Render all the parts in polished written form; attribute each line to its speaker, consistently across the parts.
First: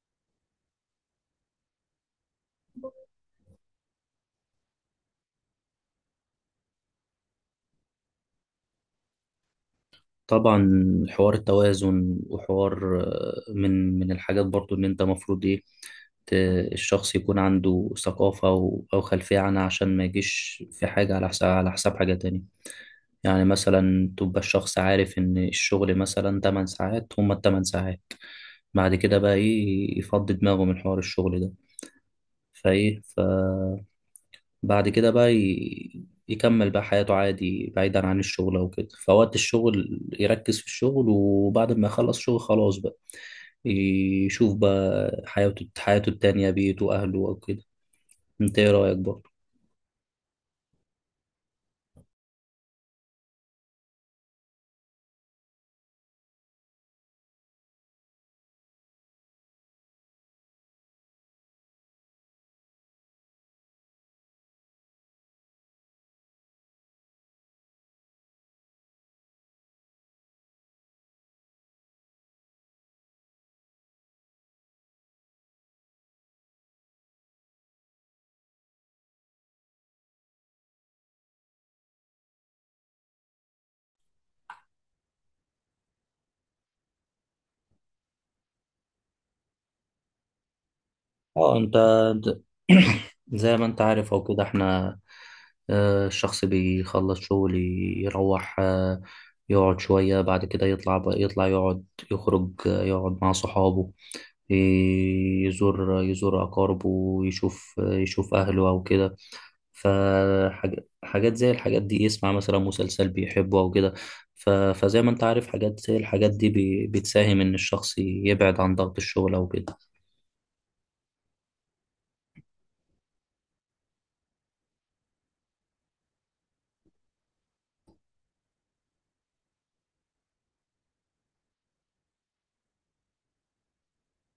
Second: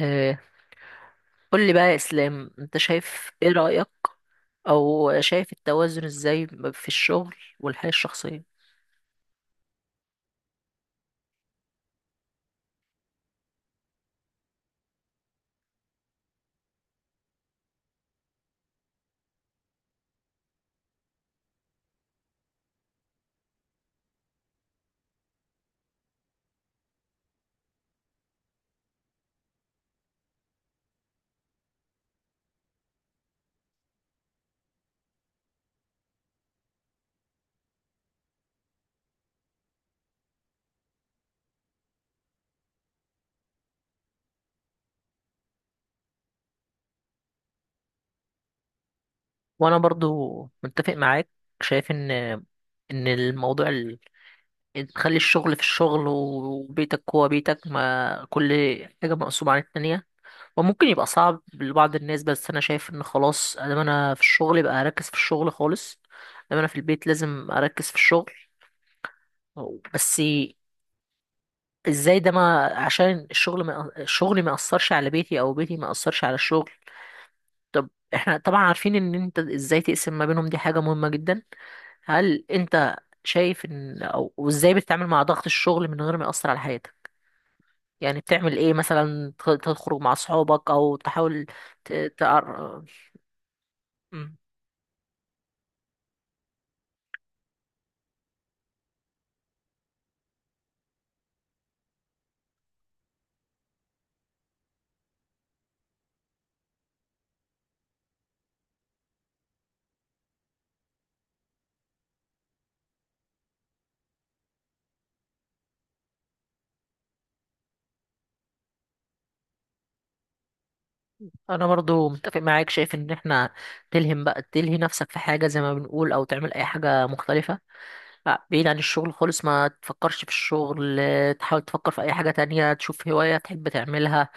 Speaker 1: آه، قول لي بقى يا اسلام، انت شايف ايه رأيك او شايف التوازن ازاي في الشغل والحياة الشخصية.
Speaker 2: طبعا، حوار التوازن وحوار من الحاجات برضو ان انت مفروض ايه ت- الشخص يكون عنده ثقافة او خلفية عنها عشان ما يجيش في حاجة على حساب حاجة تانية. يعني مثلا تبقى الشخص عارف ان الشغل مثلا 8 ساعات، هما التمن ساعات. بعد كده بقى ايه، يفضي دماغه من حوار الشغل ده، فايه بعد كده بقى يكمل بقى حياته عادي بعيدا عن الشغل او كده. فوقت الشغل يركز في الشغل، وبعد ما يخلص شغل خلاص بقى يشوف بقى حياته التانية، بيته، أهله أو كده. أنت إيه رأيك برضه؟
Speaker 1: وانا برضو متفق معاك، شايف ان إن تخلي الشغل في الشغل وبيتك هو بيتك، ما كل حاجة مقسومة عن التانية. وممكن يبقى صعب لبعض الناس، بس انا شايف ان خلاص، ادام انا في الشغل يبقى اركز في الشغل خالص، ادام انا في البيت لازم اركز في الشغل. بس ازاي ده؟ ما عشان الشغل ما اثرش على بيتي او بيتي ما اثرش على الشغل. طب احنا طبعا عارفين ان انت ازاي تقسم ما بينهم، دي حاجة مهمة جدا. هل انت شايف ان وازاي بتتعامل مع ضغط الشغل من غير ما يأثر على حياتك؟ يعني بتعمل ايه مثلا؟ تخرج مع اصحابك او تحاول
Speaker 2: أه أنت،
Speaker 1: ت...
Speaker 2: د-
Speaker 1: تعر...
Speaker 2: زي ما أنت عارف أو
Speaker 1: مم.
Speaker 2: كده، إحنا الشخص بيخلص شغل، يروح يقعد شوية، بعد كده يطلع بقى، يطلع يقعد، يخرج، يقعد مع صحابه، يزور أقاربه، يشوف أهله أو كده. فحاجات زي الحاجات دي، يسمع مثلا مسلسل بيحبه أو كده. فزي ما أنت عارف، حاجات زي الحاجات دي بتساهم إن الشخص يبعد عن ضغط الشغل أو كده.
Speaker 1: انا برضو متفق معاك، شايف ان احنا تلهم بقى تلهي نفسك في حاجة، زي ما بنقول، او تعمل اي حاجة مختلفة. لا، بعيد عن الشغل خالص، ما تفكرش في الشغل، تحاول تفكر في اي حاجة تانية، تشوف هواية تحب تعملها.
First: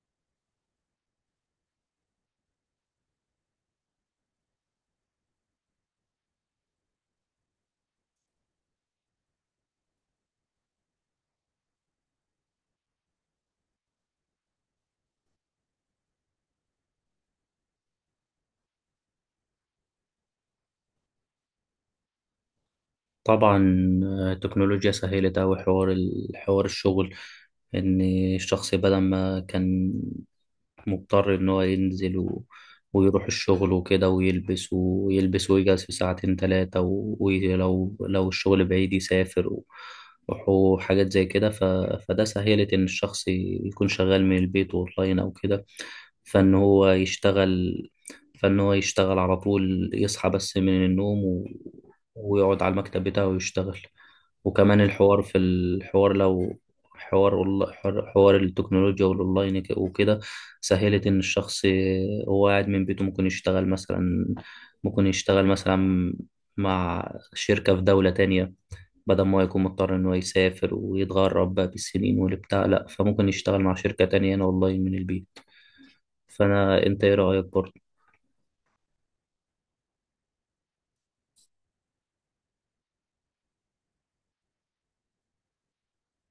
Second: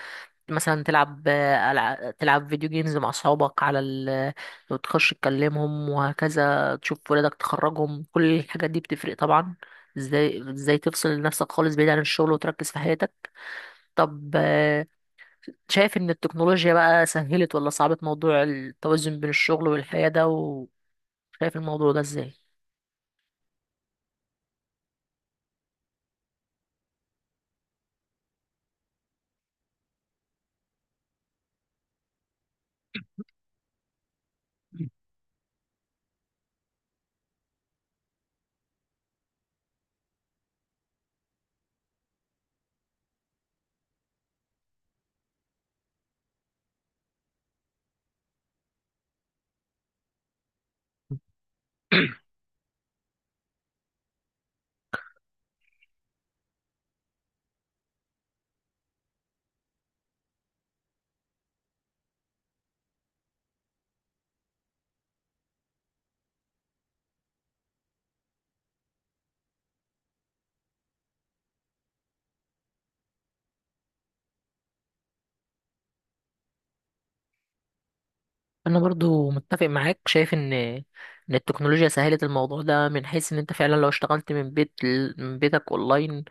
Speaker 1: مثلا تلعب، تلعب فيديو جيمز مع اصحابك على ال، وتخش تكلمهم، وهكذا، تشوف ولادك، تخرجهم. كل الحاجات دي بتفرق طبعا. ازاي تفصل نفسك خالص بعيد عن الشغل وتركز في حياتك؟ طب شايف ان التكنولوجيا بقى سهلت ولا صعبت موضوع التوازن بين الشغل والحياة ده؟ وشايف الموضوع ده ازاي؟
Speaker 2: طبعا التكنولوجيا سهلت أوي حوار حوار الشغل، إن الشخص بدل ما كان مضطر إن هو ينزل ويروح الشغل وكده، ويلبس ويلبس ويجهز في ساعتين تلاتة ولو لو الشغل بعيد يسافر و... وحاجات زي كده. فده سهلت إن الشخص يكون شغال من البيت أونلاين أو كده، فإن هو يشتغل فإن هو يشتغل على طول، يصحى بس من النوم و... ويقعد على المكتب بتاعه ويشتغل. وكمان الحوار في الحوار، لو حوار حوار التكنولوجيا والأونلاين وكده، سهلت إن الشخص هو قاعد من بيته ممكن يشتغل مثلا، ممكن يشتغل مثلا مع شركة في دولة تانية، بدل ما يكون مضطر إنه يسافر ويتغرب بقى بالسنين والبتاع. لأ، فممكن يشتغل مع شركة تانية هنا أونلاين من البيت. فأنا، أنت إيه رأيك برضه؟
Speaker 1: انا برضو متفق معاك، شايف ان التكنولوجيا سهلت الموضوع ده، من حيث ان انت فعلا لو اشتغلت من من بيتك اونلاين.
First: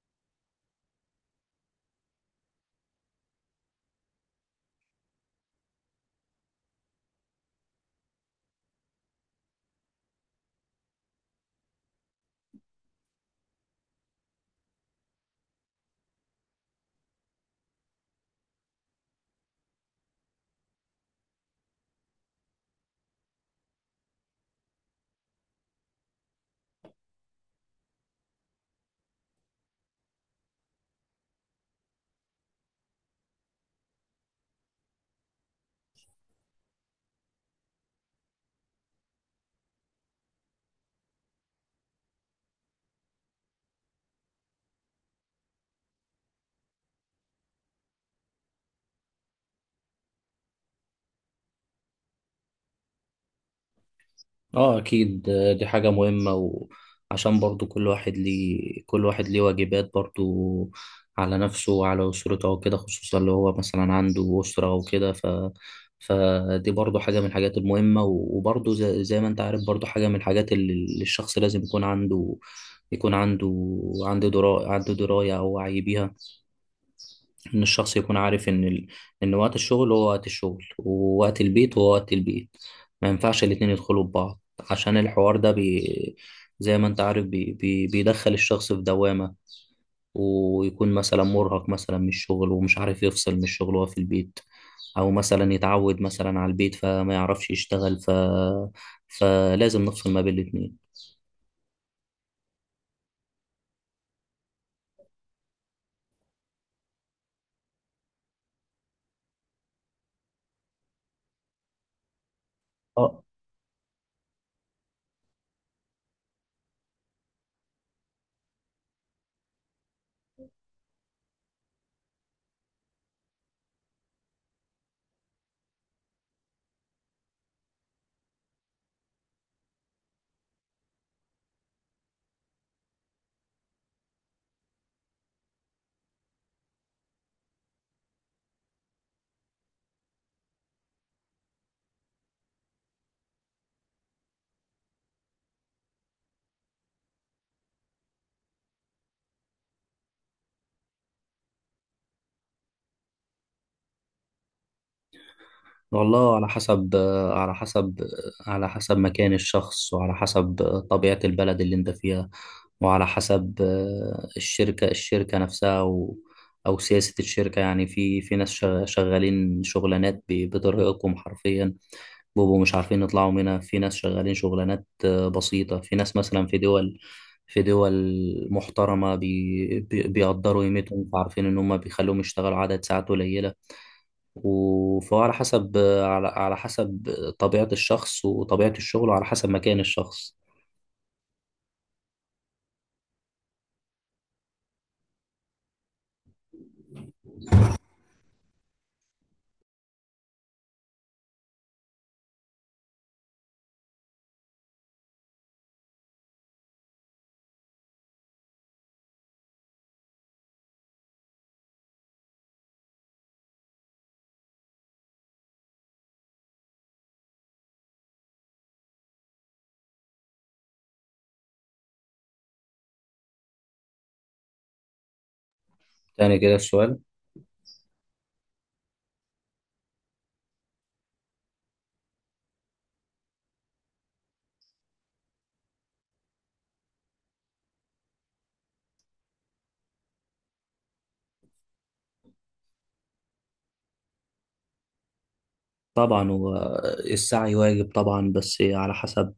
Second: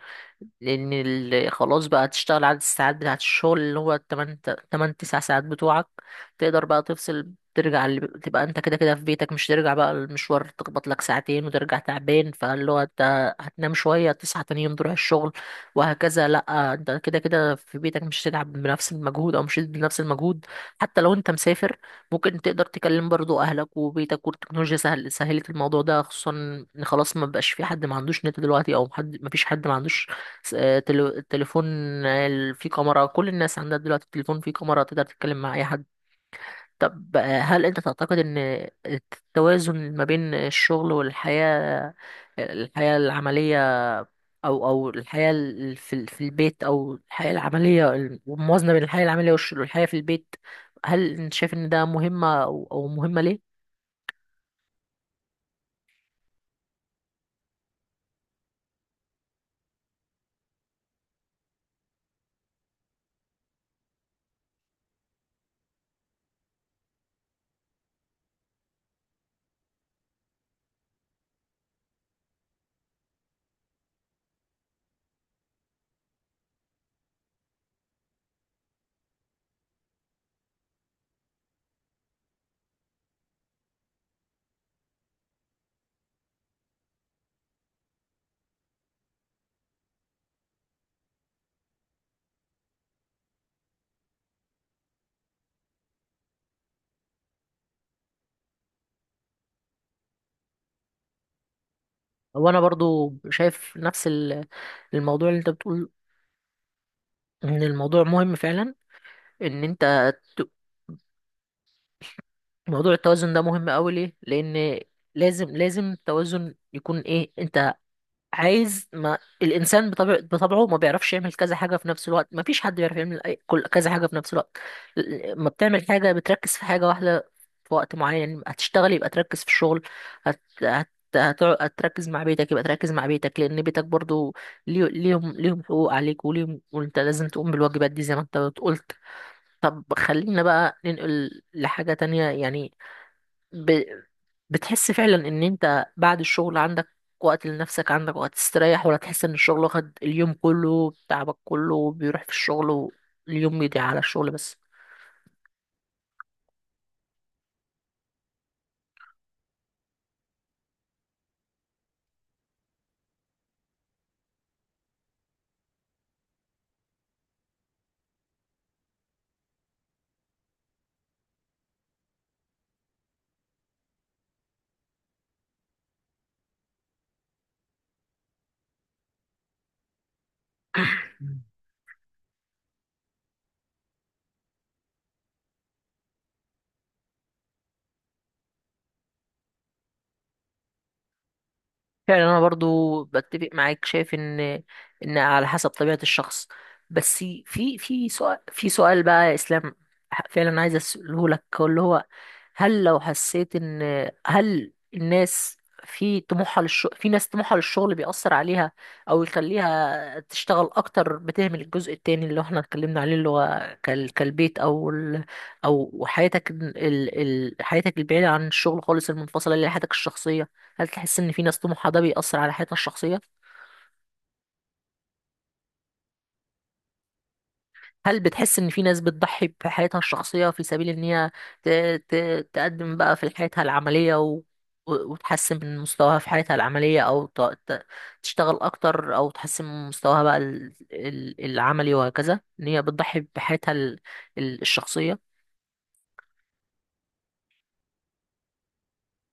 Speaker 1: خلاص بقى تشتغل عدد الساعات بتاعت الشغل، اللي هو 8 8 9 ساعات بتوعك. تقدر بقى تفصل، تبقى انت كده كده في بيتك، مش ترجع بقى المشوار تخبط لك ساعتين وترجع تعبان، فاللي هو انت هتنام شوية، تصحى تاني يوم تروح الشغل وهكذا. لا، انت كده كده في بيتك، مش هتتعب بنفس المجهود، او مش بنفس المجهود. حتى لو انت مسافر، ممكن تقدر تكلم برضو اهلك وبيتك. والتكنولوجيا سهلت الموضوع ده، خصوصا ان خلاص ما بقاش في حد ما عندوش نت دلوقتي، او حد ما عندوش تليفون، فيه كاميرا. كل الناس عندها دلوقتي تليفون فيه كاميرا، تقدر تتكلم مع اي حد. طب هل انت تعتقد ان التوازن ما بين الشغل والحياة، الحياة العملية، او في البيت، او الحياة العملية، الموازنة بين الحياة العملية والحياة في البيت، هل انت شايف ان ده مهمة؟ او مهمة ليه؟
Speaker 2: اه اكيد، دي حاجة مهمة. وعشان برضو كل واحد ليه واجبات برضو على نفسه وعلى أسرته وكده، خصوصا اللي هو مثلا عنده أسرة وكده. ف فدي برضو حاجة من الحاجات المهمة. وبرضو زي ما انت عارف، برضو حاجة من الحاجات اللي الشخص لازم يكون عنده، يكون عنده دراية، أو وعي بيها. ان الشخص يكون عارف ان ان وقت الشغل هو وقت الشغل، ووقت البيت هو وقت البيت. ما ينفعش الاتنين يدخلوا ببعض، عشان الحوار ده زي ما انت عارف بيدخل الشخص في دوامة. ويكون مثلا مرهق مثلا من الشغل، ومش عارف يفصل من الشغل وهو في البيت، او مثلا يتعود مثلا على البيت فما يعرفش يشتغل. فلازم نفصل ما بين الاتنين.
Speaker 1: وانا برضو شايف نفس الموضوع اللي انت بتقول، ان الموضوع مهم فعلا، ان انت ت- موضوع التوازن ده مهم قوي. ليه؟ لان لازم التوازن يكون ايه. انت عايز، ما الانسان بطبعه ما بيعرفش يعمل كذا حاجه في نفس الوقت، ما فيش حد بيعرف يعمل كل كذا حاجه في نفس الوقت. ما بتعمل حاجه، بتركز في حاجه واحده في وقت معين. يعني هتشتغل يبقى تركز في الشغل، هت... هت... هتركز مع بيتك يبقى تركز مع بيتك، لان بيتك برضو ليهم حقوق عليك، وليهم، وانت لازم تقوم بالواجبات دي زي ما انت قلت. طب خلينا بقى ننقل لحاجه تانية يعني. ب... بتحس فعلا ان انت بعد الشغل عندك وقت لنفسك، عندك وقت تستريح، ولا تحس ان الشغل واخد اليوم كله، تعبك كله بيروح في الشغل، واليوم بيضيع على الشغل بس؟
Speaker 2: والله على حسب، على حسب على حسب مكان الشخص، وعلى حسب طبيعة البلد اللي انت فيها، وعلى حسب الشركة نفسها، و أو سياسة الشركة. يعني في في ناس شغالين شغلانات بترهقهم حرفيا، بيبقوا مش عارفين يطلعوا منها. في ناس شغالين شغلانات بسيطة. في ناس مثلا في دول، في دول محترمة بيقدروا قيمتهم، فعارفين إن هم بيخلوهم يشتغلوا عدد ساعات قليلة. وفهو على حسب، على حسب طبيعة الشخص وطبيعة الشغل وعلى حسب مكان الشخص.
Speaker 1: فعلا انا برضو بتفق معاك، شايف ان على حسب طبيعة الشخص. بس في سؤال بقى يا اسلام فعلا عايز اساله لك، اللي هو هل لو حسيت ان، هل الناس في طموحها للشغل، في ناس طموحها للشغل بيأثر عليها، او يخليها تشتغل اكتر، بتهمل الجزء التاني اللي احنا اتكلمنا عليه، اللي هو كالبيت، او حياتك ال ال حياتك البعيدة عن الشغل خالص، المنفصلة، اللي هي حياتك الشخصية. هل تحس ان في ناس طموحها ده بيأثر على حياتها الشخصية؟
Speaker 2: تاني كده السؤال؟
Speaker 1: هل بتحس ان في ناس بتضحي بحياتها الشخصية في سبيل ان هي ت... ت... تقدم بقى في حياتها العملية وتحسن من مستواها في حياتها العملية، او ت... تشتغل اكتر، او تحسن من مستواها بقى العملي وهكذا، ان هي بتضحي بحياتها الشخصية؟
Speaker 2: طبعا هو السعي واجب طبعا، بس على حسب،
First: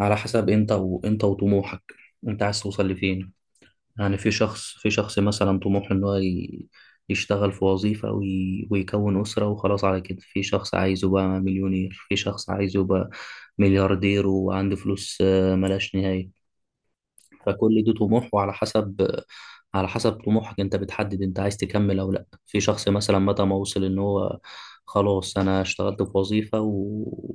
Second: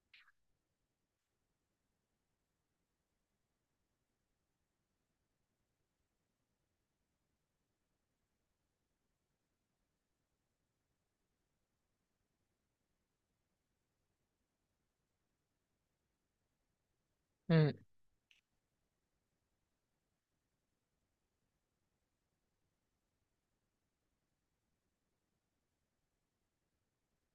Speaker 2: انت، وطموحك، انت عايز توصل لفين. يعني في شخص مثلا طموحه ان هو يشتغل في وظيفة ويكون أسرة وخلاص على كده. في شخص عايزه بقى مليونير، في شخص عايزه بقى ملياردير وعنده فلوس ملهاش نهاية.
Speaker 1: مم.
Speaker 2: فكل ده طموح، وعلى حسب، على حسب طموحك انت بتحدد انت عايز تكمل او لا. في شخص مثلا متى ما وصل ان هو خلاص انا اشتغلت في وظيفة و...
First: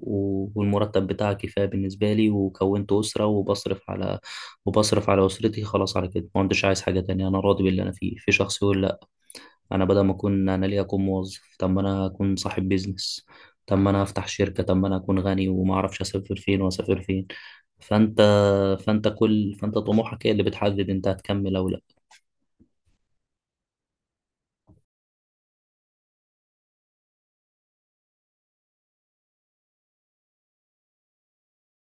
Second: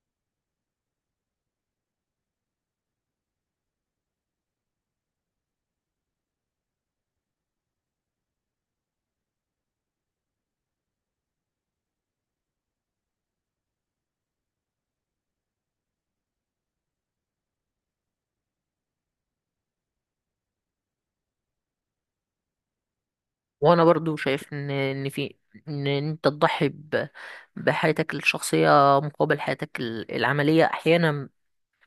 Speaker 2: والمرتب بتاعي كفاية بالنسبة لي، وكونت أسرة، وبصرف على أسرتي، خلاص على كده، ما عنديش عايز حاجة تانية، انا راضي باللي انا فيه. في شخص يقول لا، انا بدل ما اكون، انا ليه اكون موظف، طب ما انا اكون صاحب بيزنس، طب ما انا افتح شركة، طب ما انا اكون غني وما اعرفش اسافر فين واسافر فين. فانت فانت طموحك هي اللي بتحدد انت هتكمل او لا.
Speaker 1: وانا برضو شايف ان، ان في ان انت تضحي بحياتك الشخصية مقابل حياتك العملية، أحيانا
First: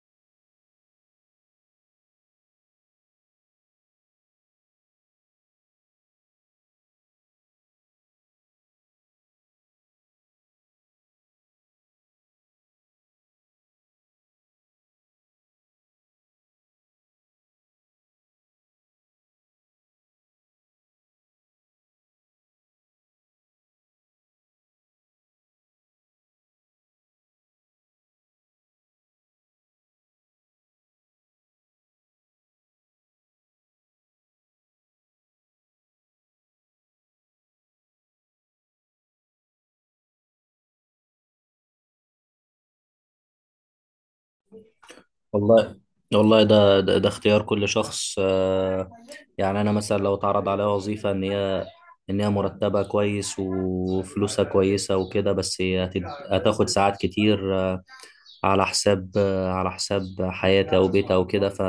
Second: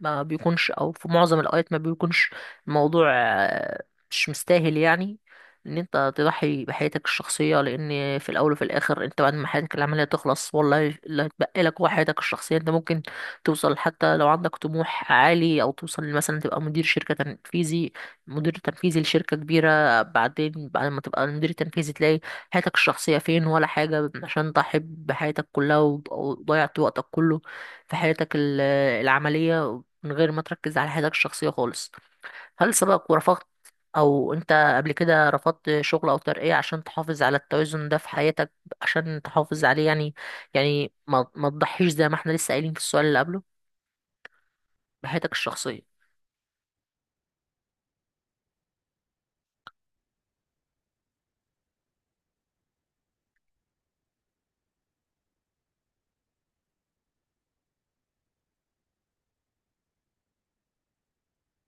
Speaker 1: ما بيكونش، او في معظم الاوقات ما بيكونش الموضوع، مش مستاهل يعني ان انت تضحي بحياتك الشخصيه. لان في الاول وفي الاخر، انت بعد ما حياتك العمليه تخلص، والله اللي هتبقى لك هو حياتك الشخصيه. انت ممكن توصل، حتى لو عندك طموح عالي، او توصل مثلا تبقى مدير شركه تنفيذي، مدير تنفيذي لشركه كبيره، بعدين بعد ما تبقى مدير تنفيذي تلاقي حياتك الشخصيه فين ولا حاجه، عشان تضحي بحياتك كلها، وضيعت وقتك كله في حياتك العملية، من غير ما تركز على حياتك الشخصية خالص. هل سبق ورفضت، أو أنت قبل كده رفضت شغل أو ترقية عشان تحافظ على التوازن ده في حياتك، عشان تحافظ عليه يعني؟ يعني ما تضحيش، زي ما احنا لسه قايلين في السؤال اللي قبله، بحياتك
Speaker 2: والله،
Speaker 1: الشخصية.
Speaker 2: والله ده اختيار كل شخص. يعني انا مثلا لو اتعرض عليا وظيفة ان هي مرتبها كويس وفلوسها كويسة وكده، بس هي هتاخد ساعات كتير على حساب، على حساب حياتي او بيتي او كده. ف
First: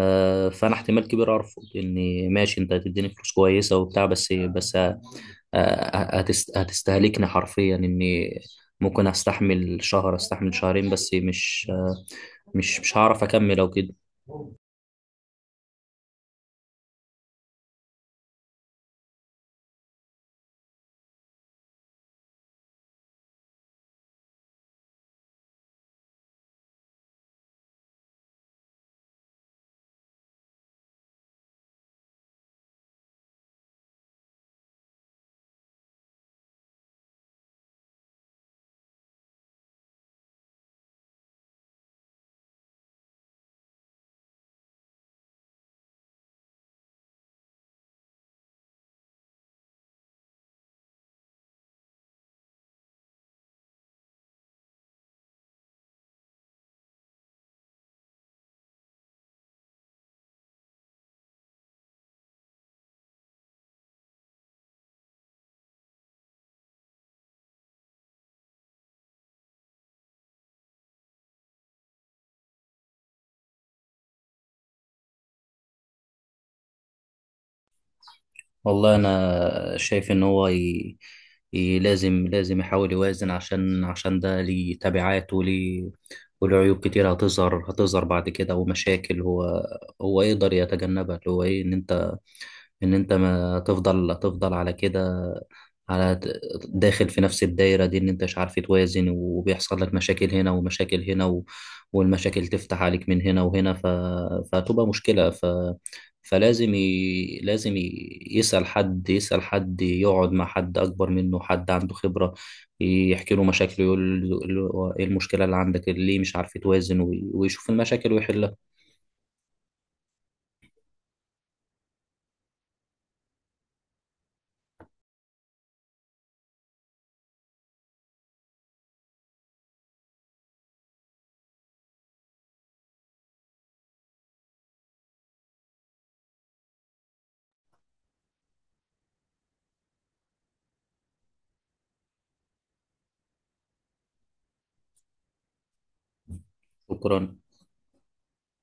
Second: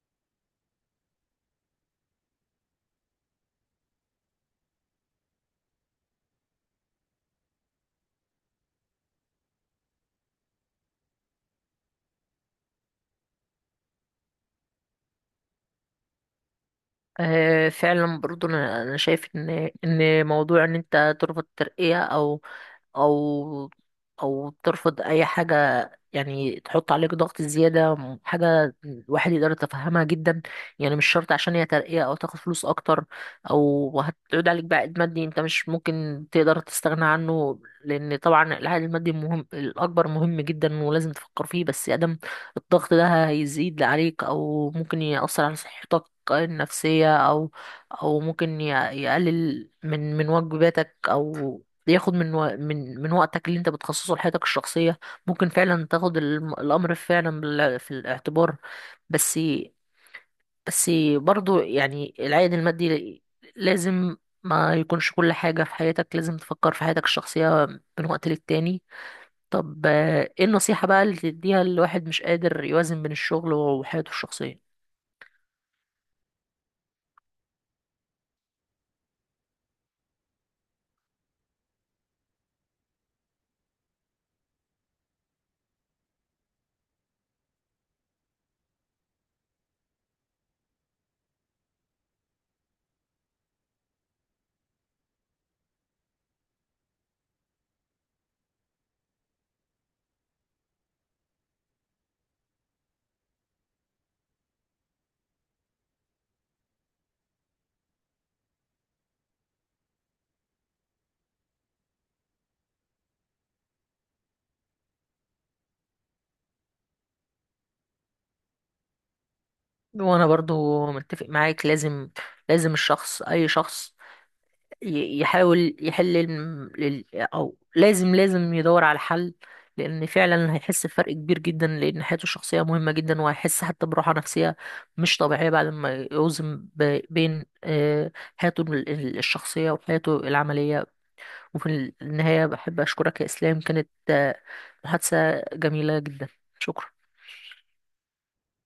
Speaker 2: فانا احتمال كبير ارفض، اني ماشي انت هتديني فلوس كويسه وبتاع، بس هتستهلكني حرفيا، اني ممكن استحمل شهر، استحمل شهرين، بس مش مش هعرف اكمل او كده.
Speaker 1: أه، فعلا برضو أنا شايف إن موضوع إن أنت ترفض ترقية، أو او او ترفض اي حاجه يعني تحط عليك ضغط زياده، حاجه الواحد يقدر يتفهمها جدا. يعني مش شرط عشان هي ترقيه او تاخد فلوس اكتر، او هتعود عليك بعائد مادي انت مش ممكن تقدر تستغنى عنه. لان طبعا العائد المادي الاكبر مهم جدا ولازم تفكر فيه. بس ادم الضغط ده هيزيد عليك، او ممكن يأثر على صحتك النفسية، أو ممكن يقلل من واجباتك، أو ياخد من و... من من وقتك اللي انت بتخصصه لحياتك الشخصية. ممكن فعلا تاخد الأمر فعلا في الاعتبار. بس بس برضو يعني العائد المادي لازم ما يكونش كل حاجة في حياتك. لازم تفكر في حياتك الشخصية من وقت للتاني. طب ايه النصيحة بقى اللي تديها لواحد مش قادر يوازن بين الشغل وحياته الشخصية؟
Speaker 2: والله انا شايف ان هو لازم يحاول يوازن، عشان ده ليه تبعات وليه وله عيوب كتير، هتظهر بعد كده، ومشاكل هو يقدر يتجنبها. اللي هو ايه، ان انت، ما تفضل على كده، على ت- داخل في نفس الدايرة دي، ان انت مش عارف توازن، وبيحصل لك مشاكل هنا ومشاكل هنا و... والمشاكل تفتح عليك من هنا وهنا. فتبقى مشكلة. فلازم يسأل حد، يقعد مع حد أكبر منه، حد عنده خبرة، يحكي له مشاكله، يقول له ايه المشكلة اللي عندك اللي ليه مش عارف توازن، ويشوف المشاكل ويحلها.
Speaker 1: وانا برضو متفق معاك، لازم الشخص، اي شخص، يحاول يحل او لازم يدور على حل. لان فعلا هيحس بفرق كبير جدا، لان حياته الشخصيه مهمه جدا. وهيحس حتى براحه نفسيه مش طبيعيه بعد ما يوزن بين حياته الشخصيه وحياته العمليه. وفي النهايه بحب اشكرك يا اسلام، كانت محادثه جميله جدا. شكرا.
Speaker 2: شكرا.